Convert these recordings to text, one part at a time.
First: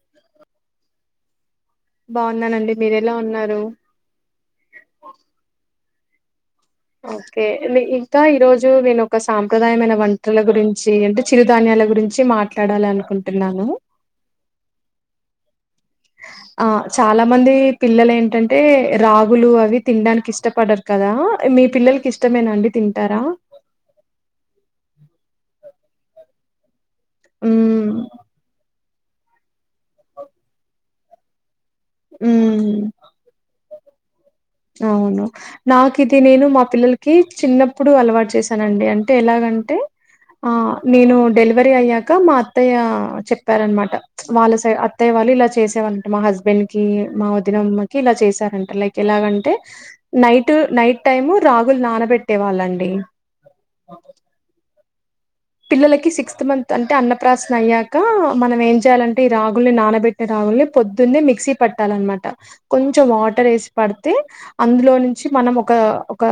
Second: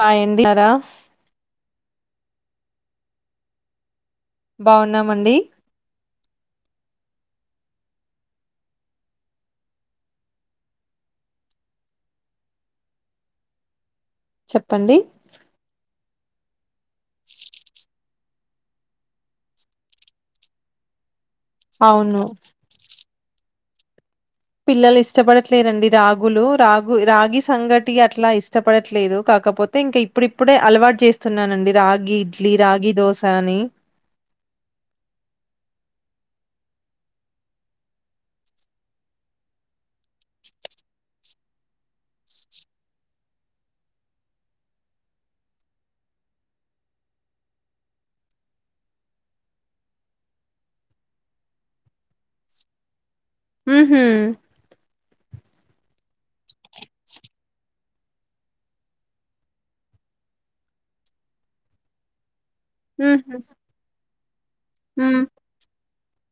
పయడిార బాగున్నానండి మీర ఎలా ఉన్నారు బాగున్నామండి ఓకే ఇంకా ఈరోోజు నేను ఒక సాంప్రదాయమైన వంటల గురించి అంటే చిరుధాన్యా ఇల గురించి మాట్లాడాలి అనుకుంటున్నాను చెప్పండి ఆ చాలా మంది పిల్లలు ఏంటంటే రాగులు అవి తినడానికి ఇష్టపడ్డరుారు కదా మీ పిల్లలకి అవును ఇష్టమేనా అండి తింటారా పిల్లలు ఇష్టపడట్లేదండి రాగులు రాగు రాగి ఉమ్ సంగటి అట్లా ఇష్టపడట్లేదు కాకపోతే అయితే ఇంకా ఇప్పుడుప్పుడే అలవాటు చేస్తున్నానండి రాగి ఇడ్లీ ఉమ్ రాగి దోశ అని అవును నాకు ఇది నేను మా పిల్లలకి చిన్నప్పుడు అలవాటు చేశానండి అంటే ఎలాగా అంటంటి ఆ నేను డెలివరీ అయ్యాక మా అత్తయ్య చెప్పారనమాట వాళ్ళ సై అత్తయ్య వాళ్ళు ఇలా చేసేవాంట మా హస్బెండ్ కి మా వదినమ్మకి ఇలా చేసారంట లైక్ ఎలాగంట అంటే నైట్ నైట్ టైము రాగుల్ నానబెట్టే వాళ్ళండి హ హ పిల్లలకి సిక్స్త్ మంత్ అంటే అన్నప్రాశన అయ్య కా మనం ఏం చేయాలంటే ఈ రాగుల్ని నానబెట్టే రాగుల్ని పొద్దున్నే మిక్సీ పట్టాలన్నమాట కొంచెం ఉహు వాటర్ వేసి పడితే అందులో ఉమ్ నుంచి మనం ఒక ఒక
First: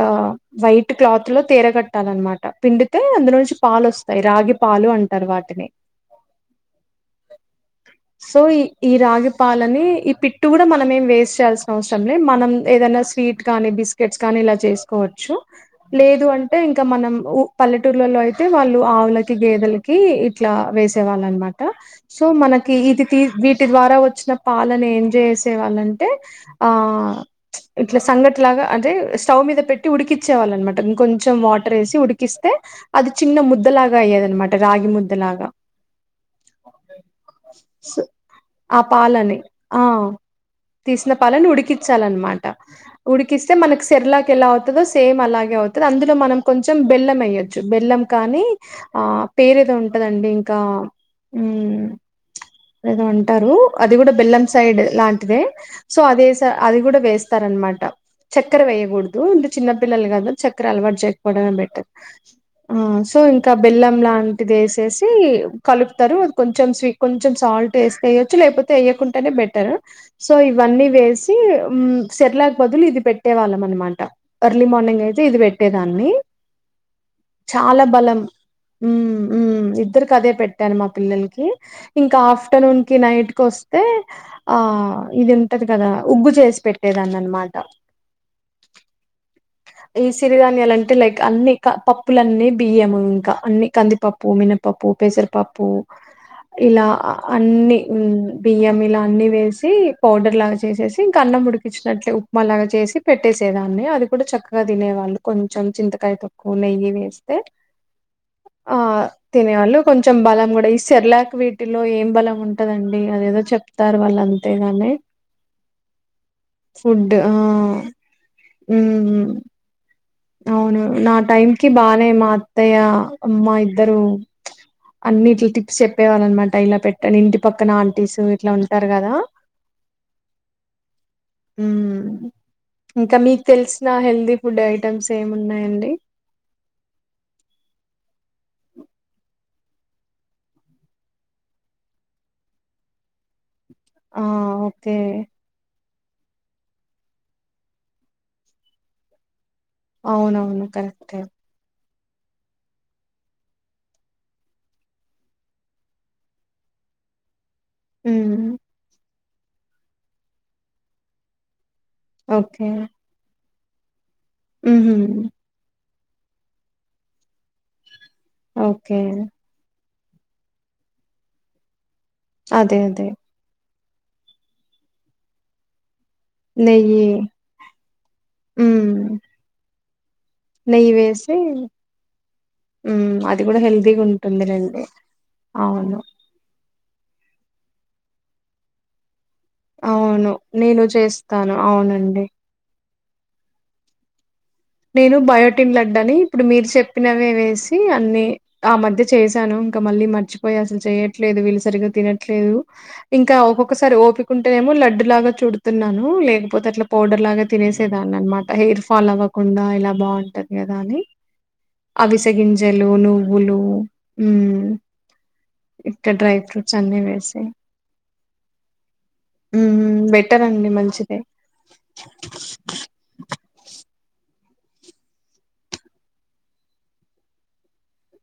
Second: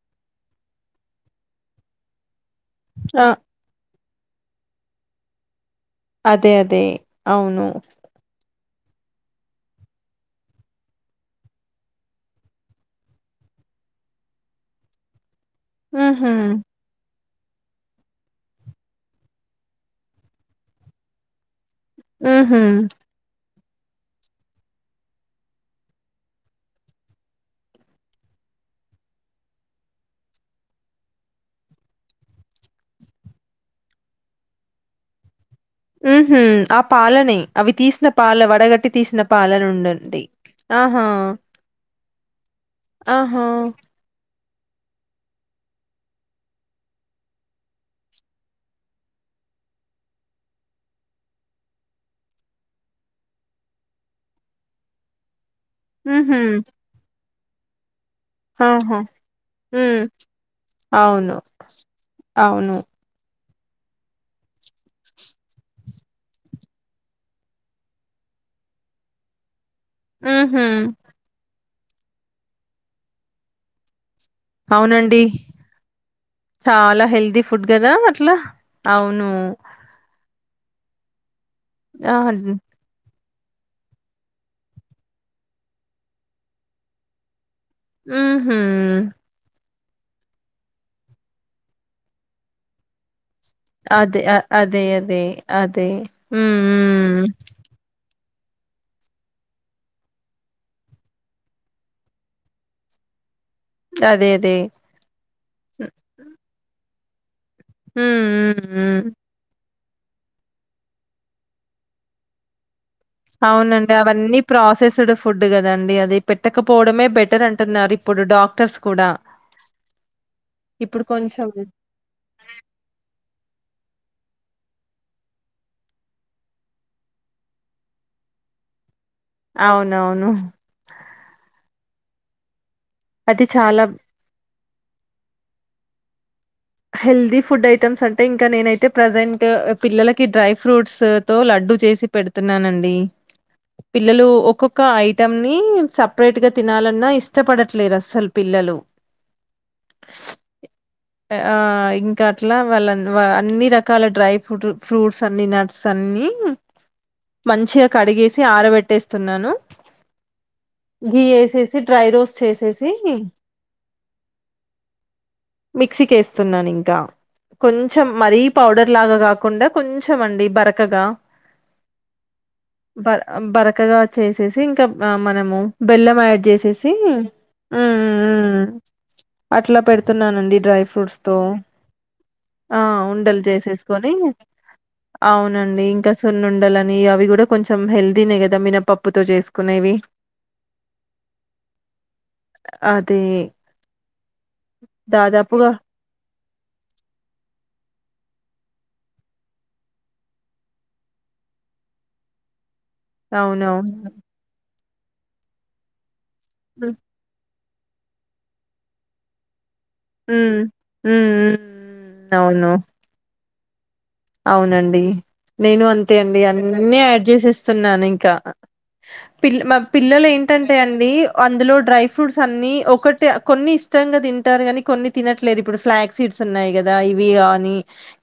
వైట్ క్లాత్ లో తీరగట్టాలన్నమాట పిండితే ఆ అందులోంచి పాలు వస్త యి రాగి పాలు అంటారు వాటిని అదే అదే అవును సో ఈ ఈ రాగిపాలని ఈ పిట్టు కూడా మన ఏం వేస్ట్ చేయాల్సిన అవసరం లే మనం ఏదైనా స్వీట్ గాని బిస్కెట్స్ కానీ ఇలా చేసుకోవచ్చు లేదు ఉహు అంటే ఇంకా మనం పల్లెటూర్లలో అయితే వాళ్ళు ఆవులకు గేదెలకు ఇట్ల వేసేయాలన్నమాట సో ఉహు మనకి వీటికి విటి ద్వారా వచ్చిన పాలను ఏం చేసే వాళ్ళంటే ఆ ఇట్లా సంగటి లాగా అదే స్టవ్ మీద పెట్టీ ఉడికించేవాల్లన్నమాట ఇంకొంచెం వాటర్ వేసి ఉడికిస్తే అది చిన్న ముద ద్దలాగా అయ్యేదనమాట రాగి ముద్దలాగా ఉమ్ హు ఆ పాలనీ అవి సో తీసిన పాలనీ ఆ వడగట్టి తీసిన పాలని. పాల ఆ! నుండండి ఆహా తీసిన పాలని ఉడికించాలన్నమాట ఆహా ఉడికిస్తే మనకి సేర్లాక్ ఎలా తదో సేమ్ అలాగే అవుతది అందులో మనం కొంచెం బెల్లం వేయ్యొచ్చు బెల్లం కానీ ఆ పేరు ఏదో ఉంటదండి ఇంకా ఉమ్ ఏదో అంటారు అది కూడా బెల్లం సైడ్ లాంటిదే సో అదే ఉహు ఏశా అది కూడా వేస్తారనమాట చక్కెర ఆహా వేయ్యకూడదు అంటే ఉమ్ చిన్నపిల్లలు కదా చక్కర అలవాటు అవును చేయకపోవడమే బెటర్ అవును ఉమ్ సో ఇంకా బెల్లం లాంటిది వేసేసి కలుపుతారు అది కొంచెం స్వీ కొంచెం సాల్ట్ వేస్తేయొచ్చు లేకపోతే వేయ్యకుంటనే బెటర్ సో ఊహూ ఇవన్నీ వేసి ఉమ్ సర్లాక్ బదులు ఇది పెట్టే వాళ్ళం అనమాట ఎర్లీ మార్నింగ్ అవునండి అయితే ఇది పెట్టేదాన్ని చాలా హెల్తీ ఫుడ్ చాలా కదా బలం అట్లా ఉమ్ అవును ఉమ్ ఇద్దరికి అదే పెట్టాను మా పిల్లలకి ఆ ఇంకా ఆఫ్టర్నూన్ కి నైట్ కొస్తే ఆ ఇది ఉంటది కదా ఉగ్గు చేసి పెట్టేదని అనమాట ఉమ్ హు ఈ సిరిధాన్యాలు అంటే లైక్ అన్ని క పప్పులన్నీ బియ్యము ఇంకా అన్ని అదే కందిపప్పు అ అదే మినపప్పు అదే పెసరపప్పు అదే హ్మ్ ఇలా హ్మ్ అన్ని ఉమ్ బియ్యం ఇలా అన్ని వేసి పౌడర్ లాగా చేసేసి ఇంక అన్నం ఉడికిచ్చినట్లే ఉప్మా లాగా చేసి పెట్ ట్టేసేదాన్ని అది కూడా అదే అదే చక్కగా తినేవాళ్ళు కొంచెం చింతకాయ తొక్కు నెయ్యి వేసి ఉమ్ ఉమ్ ఉమ్ తినేవాళ్ళు కొంచెం బలం కూడా ఈ సర్లాక్ వీటిలో ఏం బలం ఉంటదండి అదేదో అవునండి చెప్తారు వాళ్ళు అవన్నీ అంతేగాని ప్రాసెస్డ్ ఫుడ్ కదండి అది పెట్టకపోవడమే ఫుడ్ ఆ బెటర్ అంటున్నారు ఇప్పుడు డాక్టర్స్ కూడా ఉమ్ అవును ఇప్పుడు నా కొంచెం టైం కి బానే మా అత్తయ్య అమ్మ ఇద్దరు అన్ని ఇట్లా టిప్స్ చెప్పేవాళ్ళ అనమాట ఇలా పెట్టండి ఇంటి పక్కన ఆంటీస్ ఇట్లా ఉంటార్ అవునవును ఉమ్ ఇంకా మీకు అది చాలా తెలిసిన హెల్దీ ఫుడ్ ఐట్ ఐటమ్స్ ఏమి ఉన్నాయండి హెల్దీ ఫుడ్ ఐటమ్స్ అంటే ఇంకా నేనైతే ప్రజెంట్ ట్ పిల్లలకి డ్రై ఫ్రూట్స్ తో లడ్డు చేసి పెడుతున్నానండి ఆ పిల్లలు ఒక్కొక్క ఓకే ఐటం ని సప్ పరేట్గా తినాలన్నా ఇష్టపడట్లేదు అస్సలు పిల్లలు అవునవును కరెక్టే ఆ ఇంకా అట్లా వాళ్ళను వా అన్ని రకాల డ్రై ఫ్రూట్ ఫ్రూట్స్ అన్ని నట్స్ అన్ని మంచిగా కడిగేసి మ్మ్ ఆరబెట్టేస్తున్నాను గీ వేసే సి డ్రై రోస్ట్ చేసేసి ఉహూ మిక్సికి వేస్తున్నానింక కొంచం మరీ పౌడర్ ఓకే లాగా కాకుండా కొంచం అండి బరకగా అదే అదే బర-బరక్ క్కగా చేసేసి ఇంకా మనము బెల్లం యాడ్ చేసేసి నెయ్యి ఉమ్ ఉమ్ ఉమ్ మ్మ్ అట్లా పెడ్ న్నానండిడ్రై ఫ్రూ నెయ్యి వేసి ఆ మ్మ్ ఉండలు అది కూడా హెల్దీగా చేసేసుకొని ఉంటుందిలేండి అవునండి అవును ఇంకా సున్నుండలు నీ అవి కూడా కొంచెం హెల్దీనే కదా మినపప్పు అవును నేను చేస్తాను అవునండి అదే నేను బయోటిన్ లడ్డాని ఇప్పుడు మీరు చెప్పినవే వేసి అన్ని ఆ మధ్య చేశాను ఇంకా మళ్ళీ మర్చిపోయి అసలు చేయట్లే వీళ్లు సరిగ్గా తినట్లేదు ఇంకా ఒక్కొక్కసారి అవునవును. ఓపికుంటేనేమో లడ్డు లాగా చూడుతున్నాను లేకపోతే అట్లా హ్మ్. పౌడర్ లాగా తినేసేదాన్ని అన్నమాట హెయిర్ ఫాల్ అవ్వకుండా ఇలా బాగుంటది హ్మ్. కదా అని హ్మ్. హ్మ్. అవును. అవిసగింజలు నువ్వులు మ్మ్ అవునండి నేను ఇట్ట అంతే డ్రై అండి ఫ్రూట్స్ అన్నీ అన్ని యాడ్ వేసి చేసిస్తున్నాను ఇంకా పి మా మ్మ్ పిల్లలు బెటర్ ఏంటంటే అండి మంచిదే అందులో డ్రై ఫ్రూట్స్ అన్ని ఒకటి కొన్ని ఇష్టంగా తింటారు కానీ కొన్ని తినట్లేదు ఇప్పుడు ఫ్లాక్ సీడ్స్ ఉన్నాయి కదా ఇవి గాని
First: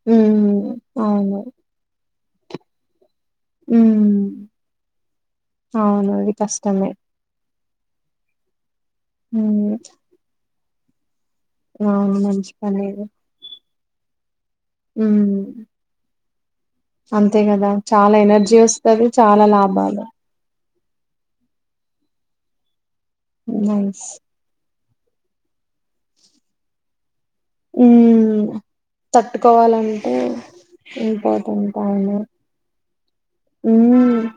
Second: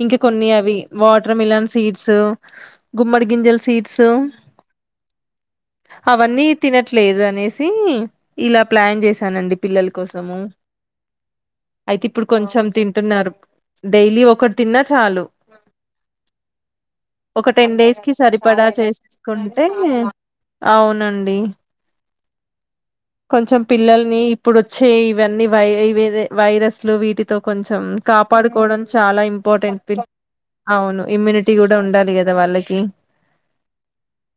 ఇంకా కొన్ని మ్మ్ అవి వాటర్ అవును మిలన్ సీడ్స్ గుమ్మడి గింజల్ సీడ్స్ మ్మ్ అవును అది అవన్నీ కష్టమే తినట్లేదు అనేసి ఇలా ప్లాన్ చేశానండి మ్మ్ పిల్లల కోసము అయితే అవును ఇప్పుడు మంచి కొంచెం తింటున్నారు డైలీ ఒక ఉమ్ ఒక టెన్ డేస్ కి చాలా ఎనర్జీ సరిపడా వస్తది చాలా చేసుసుకుంటే లాభాలు అవునండి కొంచెం నైస్ పిల్లల్ని ఇప్పుడు చే ఇవన్నీ వై వైరస్లు వీటి కొంచెం హ్మ్ కాపాడుకోవడం చాలా ఇంపార్టెంట్ తట్టుకోవాలంటే అవును ఇమ్యూనిటీ కూడా ఉండాలి కదా వాళ్ళకి ఉ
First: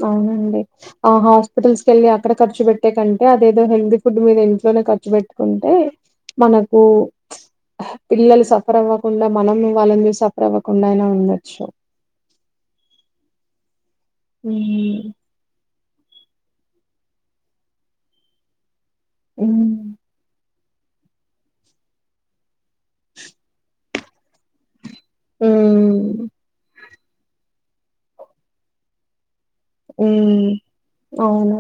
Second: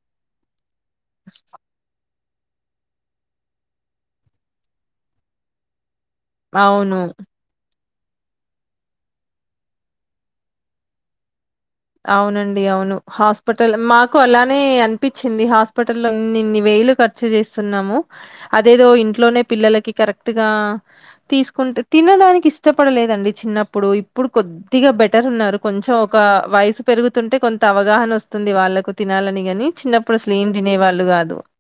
అవునండి ఆ హాస్పిటల్స్ కి వెళ్లి అక్కడ ఖర్చు పెట్టే కంటే అదేదో హెల్దీ ఫుడ్ మీద ఇంట్లోనే ఖర్చు పెట్టుకుంటే మనకు అవును పిల్లలు సఫర్ అవ్వకుండా మనం వాళ్ళంనీ సఫర్ అవ్వకుండా అయినా ఉండొచ్చు అవునండి అవును హాస్పిటల్ మాకు అలానే హ్మ్ అనిపించింది హాస్ప హస్పిటన్ని ఇన్ని వేలు ఖర్చు చేస్తున్నాము దేదో ఇంట్లోనే పిల్లలకి హ్మ్ కరెక్ట్ గా తీసుకుంటే తినడానికి ఇస్ ఇష్టపడలేదండి చిన్నప్పుడు ఇప్పుడు కొద్దిగా బెటర్ ఉన్నారు కొంచెం ఒక హ్మ్ వయాస్ పెరుగుతుంటే కొంత అవగాహన వస్తుంది వాళ్ళకు తినాలని కాని చిన్నప్పుడు అసలే ఏం హ్మ్. తినే వాళ్ళు కాదు అవును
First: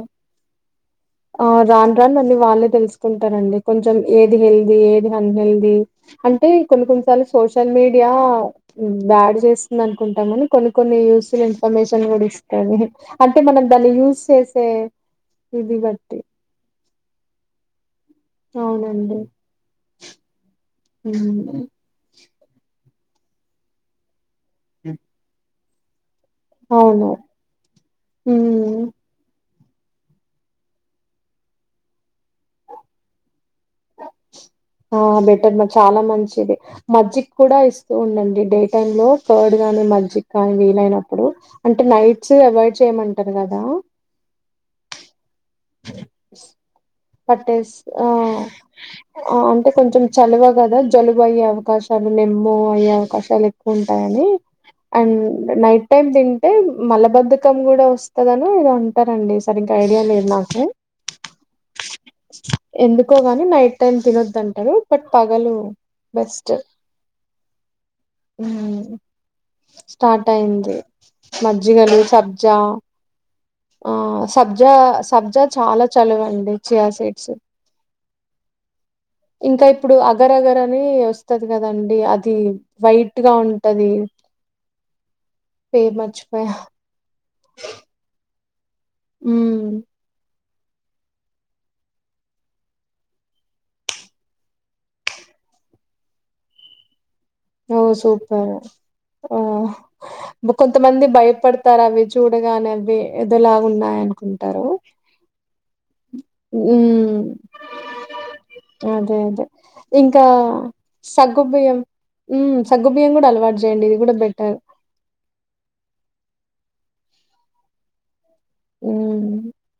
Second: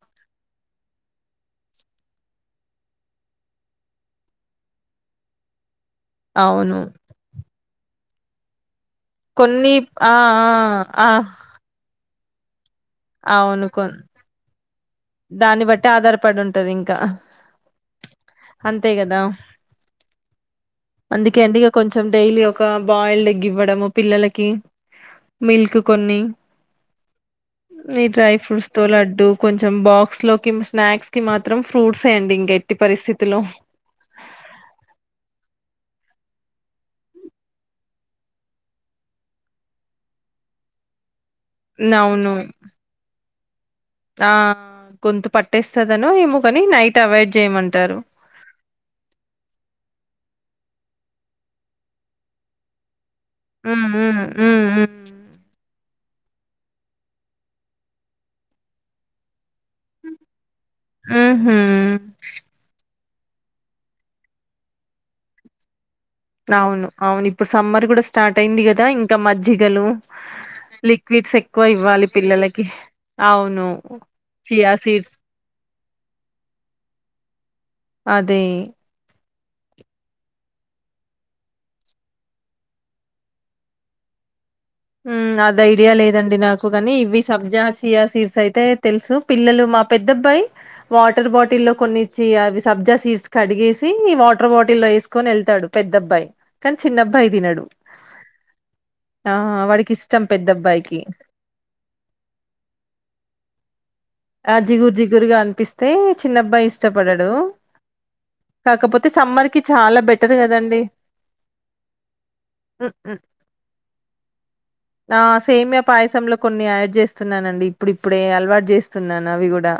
ఆ రాను రాను అన్ని వాళ్ళే తెలుసుకుంటారండి కొంచెం ఏది హెల్దీ ఏది అన్హెల్దీ అంటే అవును. కొన్ని కొన్నిసార్లు సోషల్ మీడియా బ్యాడ్ కొన్ని చేస్తుంది ఆ! అనుకుంటామని కొన్ని కొన్ని ఆ! ఆ! యూస్ఫుల్ ఇన్ఫర్మేషన్ కూడా ఇస్తారు అంటే మనం అవును. దాన్ని కొన్ యూజ్ చేసే దాన్ని బట్టి ఆధారపడి ఉంటది ఇంకా అవునండి అందుకే అండి హ్మ్. ఇగా కొంచెం డైలీ ఒక బాయిల్డ్ ఎగ్ ఇవ్వడము పిల్లల కి మిల్క్ కొన్ని అవును ఈ డ్రై ఫ్రూట్స్ తో హ్మ్. లడ్డూ కొంచెం బాక్స్ లోకి స్నాక్స్ కి మాత్రం ఫ్రూట్స్యే అండి ఇంకా ఎట్టి పరిస్థితిలో [inaudible] ఆ బెటర్ మా చాలా మంచిది మజ్జిక్కూడా ఇస్తూ ఉండండి డే టైమ్ లో కర్డ్ నే మజ్జికా వీలైనప్పుడు, అంటే అవును. నైట్స్ అవాయిడ్ చేయమంటారు కదా ఆ గొంతు పట్ పట్టేస్ జేయమంటారు. ఆ ఆ అంటే కొంచెం చలవ కదా జలుబు అయ్యే అవకాశాలున్నయ్ మో అయ్యే అవకాశాలు తలు హ్మ్. హ్మ్. ఎక్కువుంటాయని హ్మ్. హ్మ్. అండ్ నైట్ టైం తింటే మలబద్ధకం కూడా వస్తదని ఎదో అంటారండి సరిగ్గా ఐడియా లేదు నాకు హుహు. ఎందు కో గాని నైట్ టైం తినొద్దంటారు బట్ పగలు బెస్ట్ అవును అవును ఇప్పుడు సమ్మర్ కూడా స్టార్ట్ అయింది హ్మ్ కదా ఇంకా మజ్జిగలు స్టార్ట్ అయింది లిక్విడ్స్ ఎక్కువ మజ్జిగలు ఇవ్వాలి సబ్జా పిల్లలకి అవును ఆ చియా సబ్జా సీడ్స్ సబ్జా చాలా చలవండి చియా సీడ్స్ అదే ఇంకా ఇప్పుడు అగరగర్ అని వస్తది కదండి, అది వైట్ గా ఉంటది ఉమ్ అది ఐడియా పేరు లేదండి మర్చిపోయా నాకు కానీ ఇవి సబ్జా చియా సీడ్స్ అయితే తెలుసు పిల్లలు హ్మ్ మా పెద్దబ్బాయి వాటర్ బాటిల్లో కొన్ని చి అవి సబ్జా సీడ్స్ కడిగేసి వాటర్ బాటిల్ల్లో వేసుకొని వెళ్తా డు పెద్ద అబ్బాయి, కానీ చిన్నబ్ ఓ సూపర్ ఆ ఓ వాడికి ఇష్టం ఒ పెద్దబ్బాయికి కొంతమంది భయపడతారు అవి చూడగానే అవి ఏదోలా ఉన్నాయని ఆ జిగురు జిగురుగా అనిపిస్తే చిన్నబ్బాయి హ్మ్ ఇష్టపడడు కాకపోతే అదే అదే సమ్మర్ కి చాలా ఇంకా బెటర్ కదండి సగ్గుబియ్యం హ్మ్ సగ్గుబియ్యం కూడా అలవాటు చేయండి ఇది కూడా బెటర్ ఆ సేమియ పాయసంలో కొన్ని యా చేస్తున్నానండి ఇప్పుడు ఇప్పుడే అలవాటు చే హ్మ్ తున్నాను అవి కూడా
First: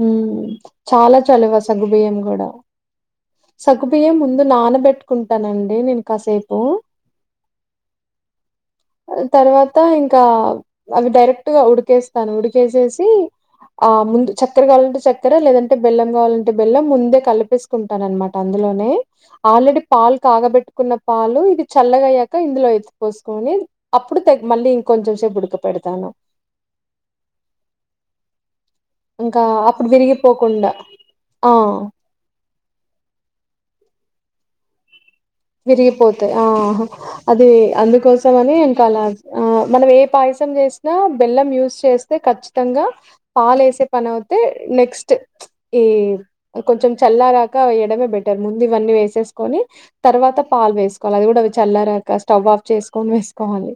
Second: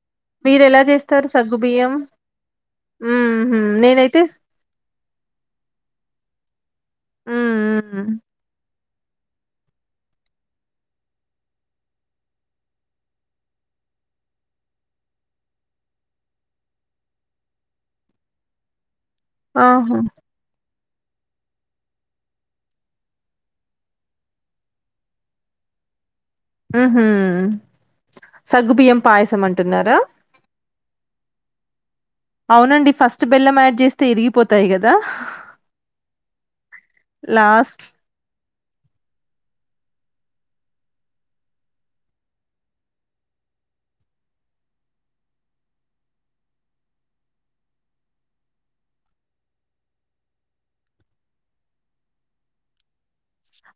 హ్మ్ మీరు ఎలా చాలా చేస్తారు సగ్గు చలువ బియ్యం సగ్గుబియ్యం కూడా ఉహు సగ్గుబియ్యం నేనైతే ముందు నానబెట్టుకుంటానండి నేను కాసేపు ఉమ్ ఊ ఉ తర్వాత ఇంకా అవి డైరెక్ట్ గా ఉడికేస్తాను, ఉడికేసేసి ఆ ముందు చక్కెర కావాలంటే చక్కెర లేదంటే బెల్లం కావాలంటే బెల్లం ముందే కలిపేసుకున్ టానమాట అందులోనే ఆల్రెడీ ఆహా పాల్ కాగబెట్ కున్న పాలు ఇది చల్లగాయ్యాక ఇందులో ఎత్తి పోసుకొని, అప్పుడు తెగ్ మళ్ళీ ఇంకొంచెం సేపు ఉడకపె పెడతాన ఉహూ ఇంకా అప్పుడు విరిగిపోకుండా ఆ అవునండి ఫస్ట్ బెల్లం యాడ్ చేస్తే ఇరిగిపోతాయి కదా విరిగిపోతాయి ఆ అది లాస్ట్ అందుకోసం అని ఇంకా అలా ఆ మనం ఏ పాయస చేసినా బెల్లం యూజ్ చేస్తే ఖచ్చితంగా పాలేసే పని అవుతే నెక్స్ట్ ఈ కొంచెం చల్లారాక వేయడమే బెటర్ ముందు ఇవన్నీ వేసేసుకొని తర్వాత పాలు వేసుకోవాలి, అది కూడా అవి చల్లారాక స్టవ్ ఆఫ్ చేసుకొని వేసు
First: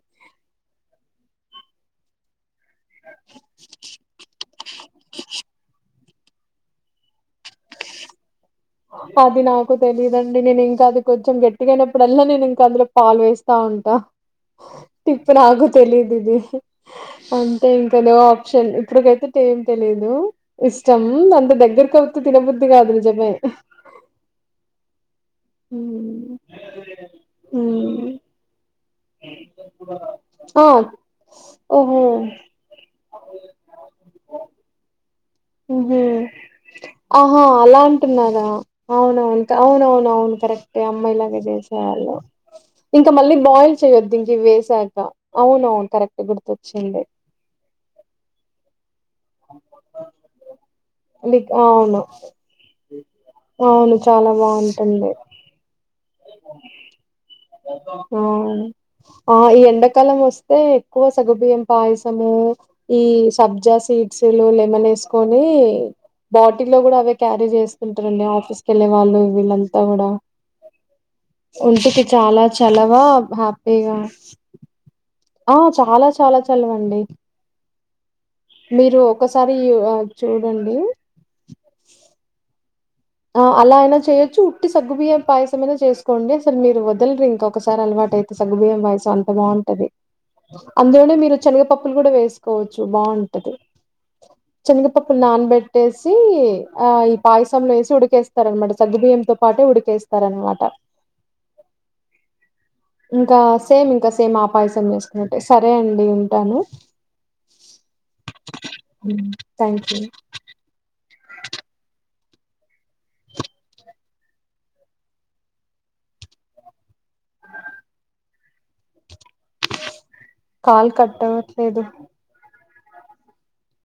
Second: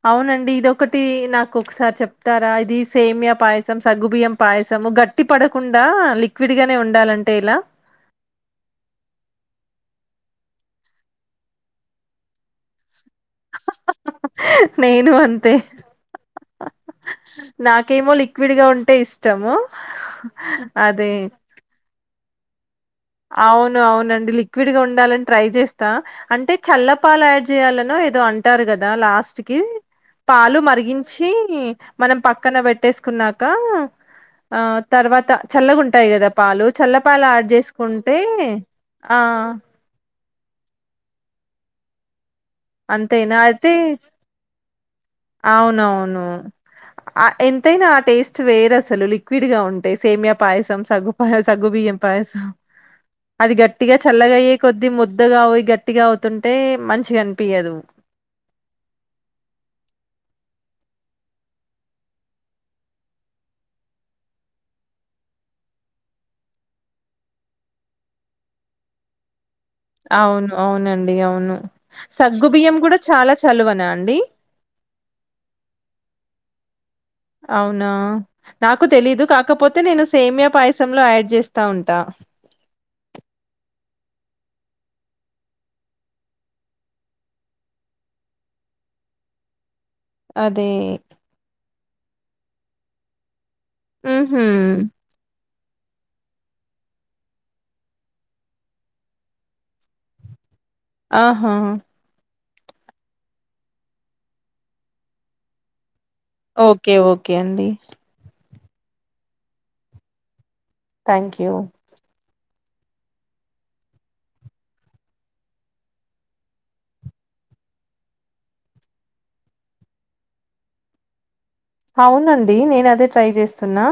అవునండి ఇదొకటి నాకు ఒకసారి చెప్తారా ది సేమియా పాయసం సగ్గుబియ్యం పాయసము గట్టి పడకుండా లిక్విడ్ గానే ఉండాలంటే ఎలా అది నాకు తెలీదండి నేను ఇంకా అది కొంచెం గట్టిగా అయినప్పుడల్లా నేను ఇంకా అందులో పాలు వేస్తా ఉంటా నేను టిప్పు అంతే నాకు తెలీయదిది అంటే ఇంకా నాకేమో నో లిక్విడ్ గా ఆప్షన్ ఉంటే ఇప్పుడుకైతే ఇష్టము ఏం తెలీదు ఇష్టం అదే అంత దగ్గరకోత్తె తినబుద్ది కాదు నిజ అవును అవునండి లిక్విడ్ గా ఉండాలం ట్రై చేస్తా అంటే చల్లపాలు యాడ్ చేయాలనో ఏదో అంటారు కదా లాస్ట్ కి పాలు ఆ మరిగించి ఓహో మనం పక్కన పెట్టేసుకున్నాక ఆ తర్వాత చల్లగా ఉహు ఉంటాయి కదా పాలు చల్ల పాలు ఆహా యాడ్ చేసు అలా అంటున్నదా అవునవును అవునవున అవును కరెక్ట్ అమ్మాయిలాగా చేసేవాళ్ళు ఇంకా మళ్ళీ అంతేనా బాయిల్ అయితే చేయొద్దు ఇంక ఇవి వేసాక అవునవును కరెక్టే గుర్తొచ్చింది ఆ ఎంతైనా ఆ టేస్ట్ వేరు అసలు లి క్విడ్ గా ఉంటాయి సేమియా పాయసం సగ్గు పాయసం సగ్గుబియ్యం అవును పాయసం అది గట్టిగా అవును చాలా చల్లగా అయ్యే కొద్ది బాగుంటుంది ముద్దగా అయి గట్టిగా అవుతుంటే మంచి ఆ ఆ ఈ ఎండాకాలం వస్తే ఎక్కువ సగ్గుబియ్యం పాయసము ఈ సబ్జా సీడ్స్ లలో లెమన్ వేసుకొని బాటిల్లో కూడా అవే క్యారీ చేస్తుంటారండి ఆఫీస్కి వెళ్ళే వాళ్ళు వీళ్ళం అవును అవునండి అవును ఒంటికి చాలా సగ్గు బియ్యం చలవ కూడా చాలా చలువనా అండి అవును చాలా చాలా చలవండి అవునా నాకు మీరు తెలీదు ఒకసారి కాకపోతే ఆ, నేను సేమియా చూడండి పాయసంలో యాడ్ చేస్తా ఉంటా ఆ అలా అయినా చేయొచ్చు ఉట్టి సగ్గుబియ్యం పాయసమైనా చేసుకోండి అసలు మీరు వదలరు ఇంక ఒకసారి అలవాటు అయితే సగ్గుబియ్యం పాయసం అంత బాగుంటది అదే. అందులోనే మీరు చెనగ పప్పులు కూడా వేసుకోవచ్చు బాగుంటది హుహు. చెనగపప్పులు నానబెట్టేసి ఆ ఈ పాయసం వేసి ఉడికేస్తారనమాట సగ్గుబియ్యంతో పాటే ఉడికేస్తారనమాట ఆహా ఇంకా సేమ్ ఇంకా సేమ్ ఆ పాయసం చేసుకున్నట్టే సరే అండి ఉంటాను ఓకే ఓకే అండి ఉమ్ thank you thank you call cut అవ్ అవునండి నేను అదే ట్రై చేస్తున్నా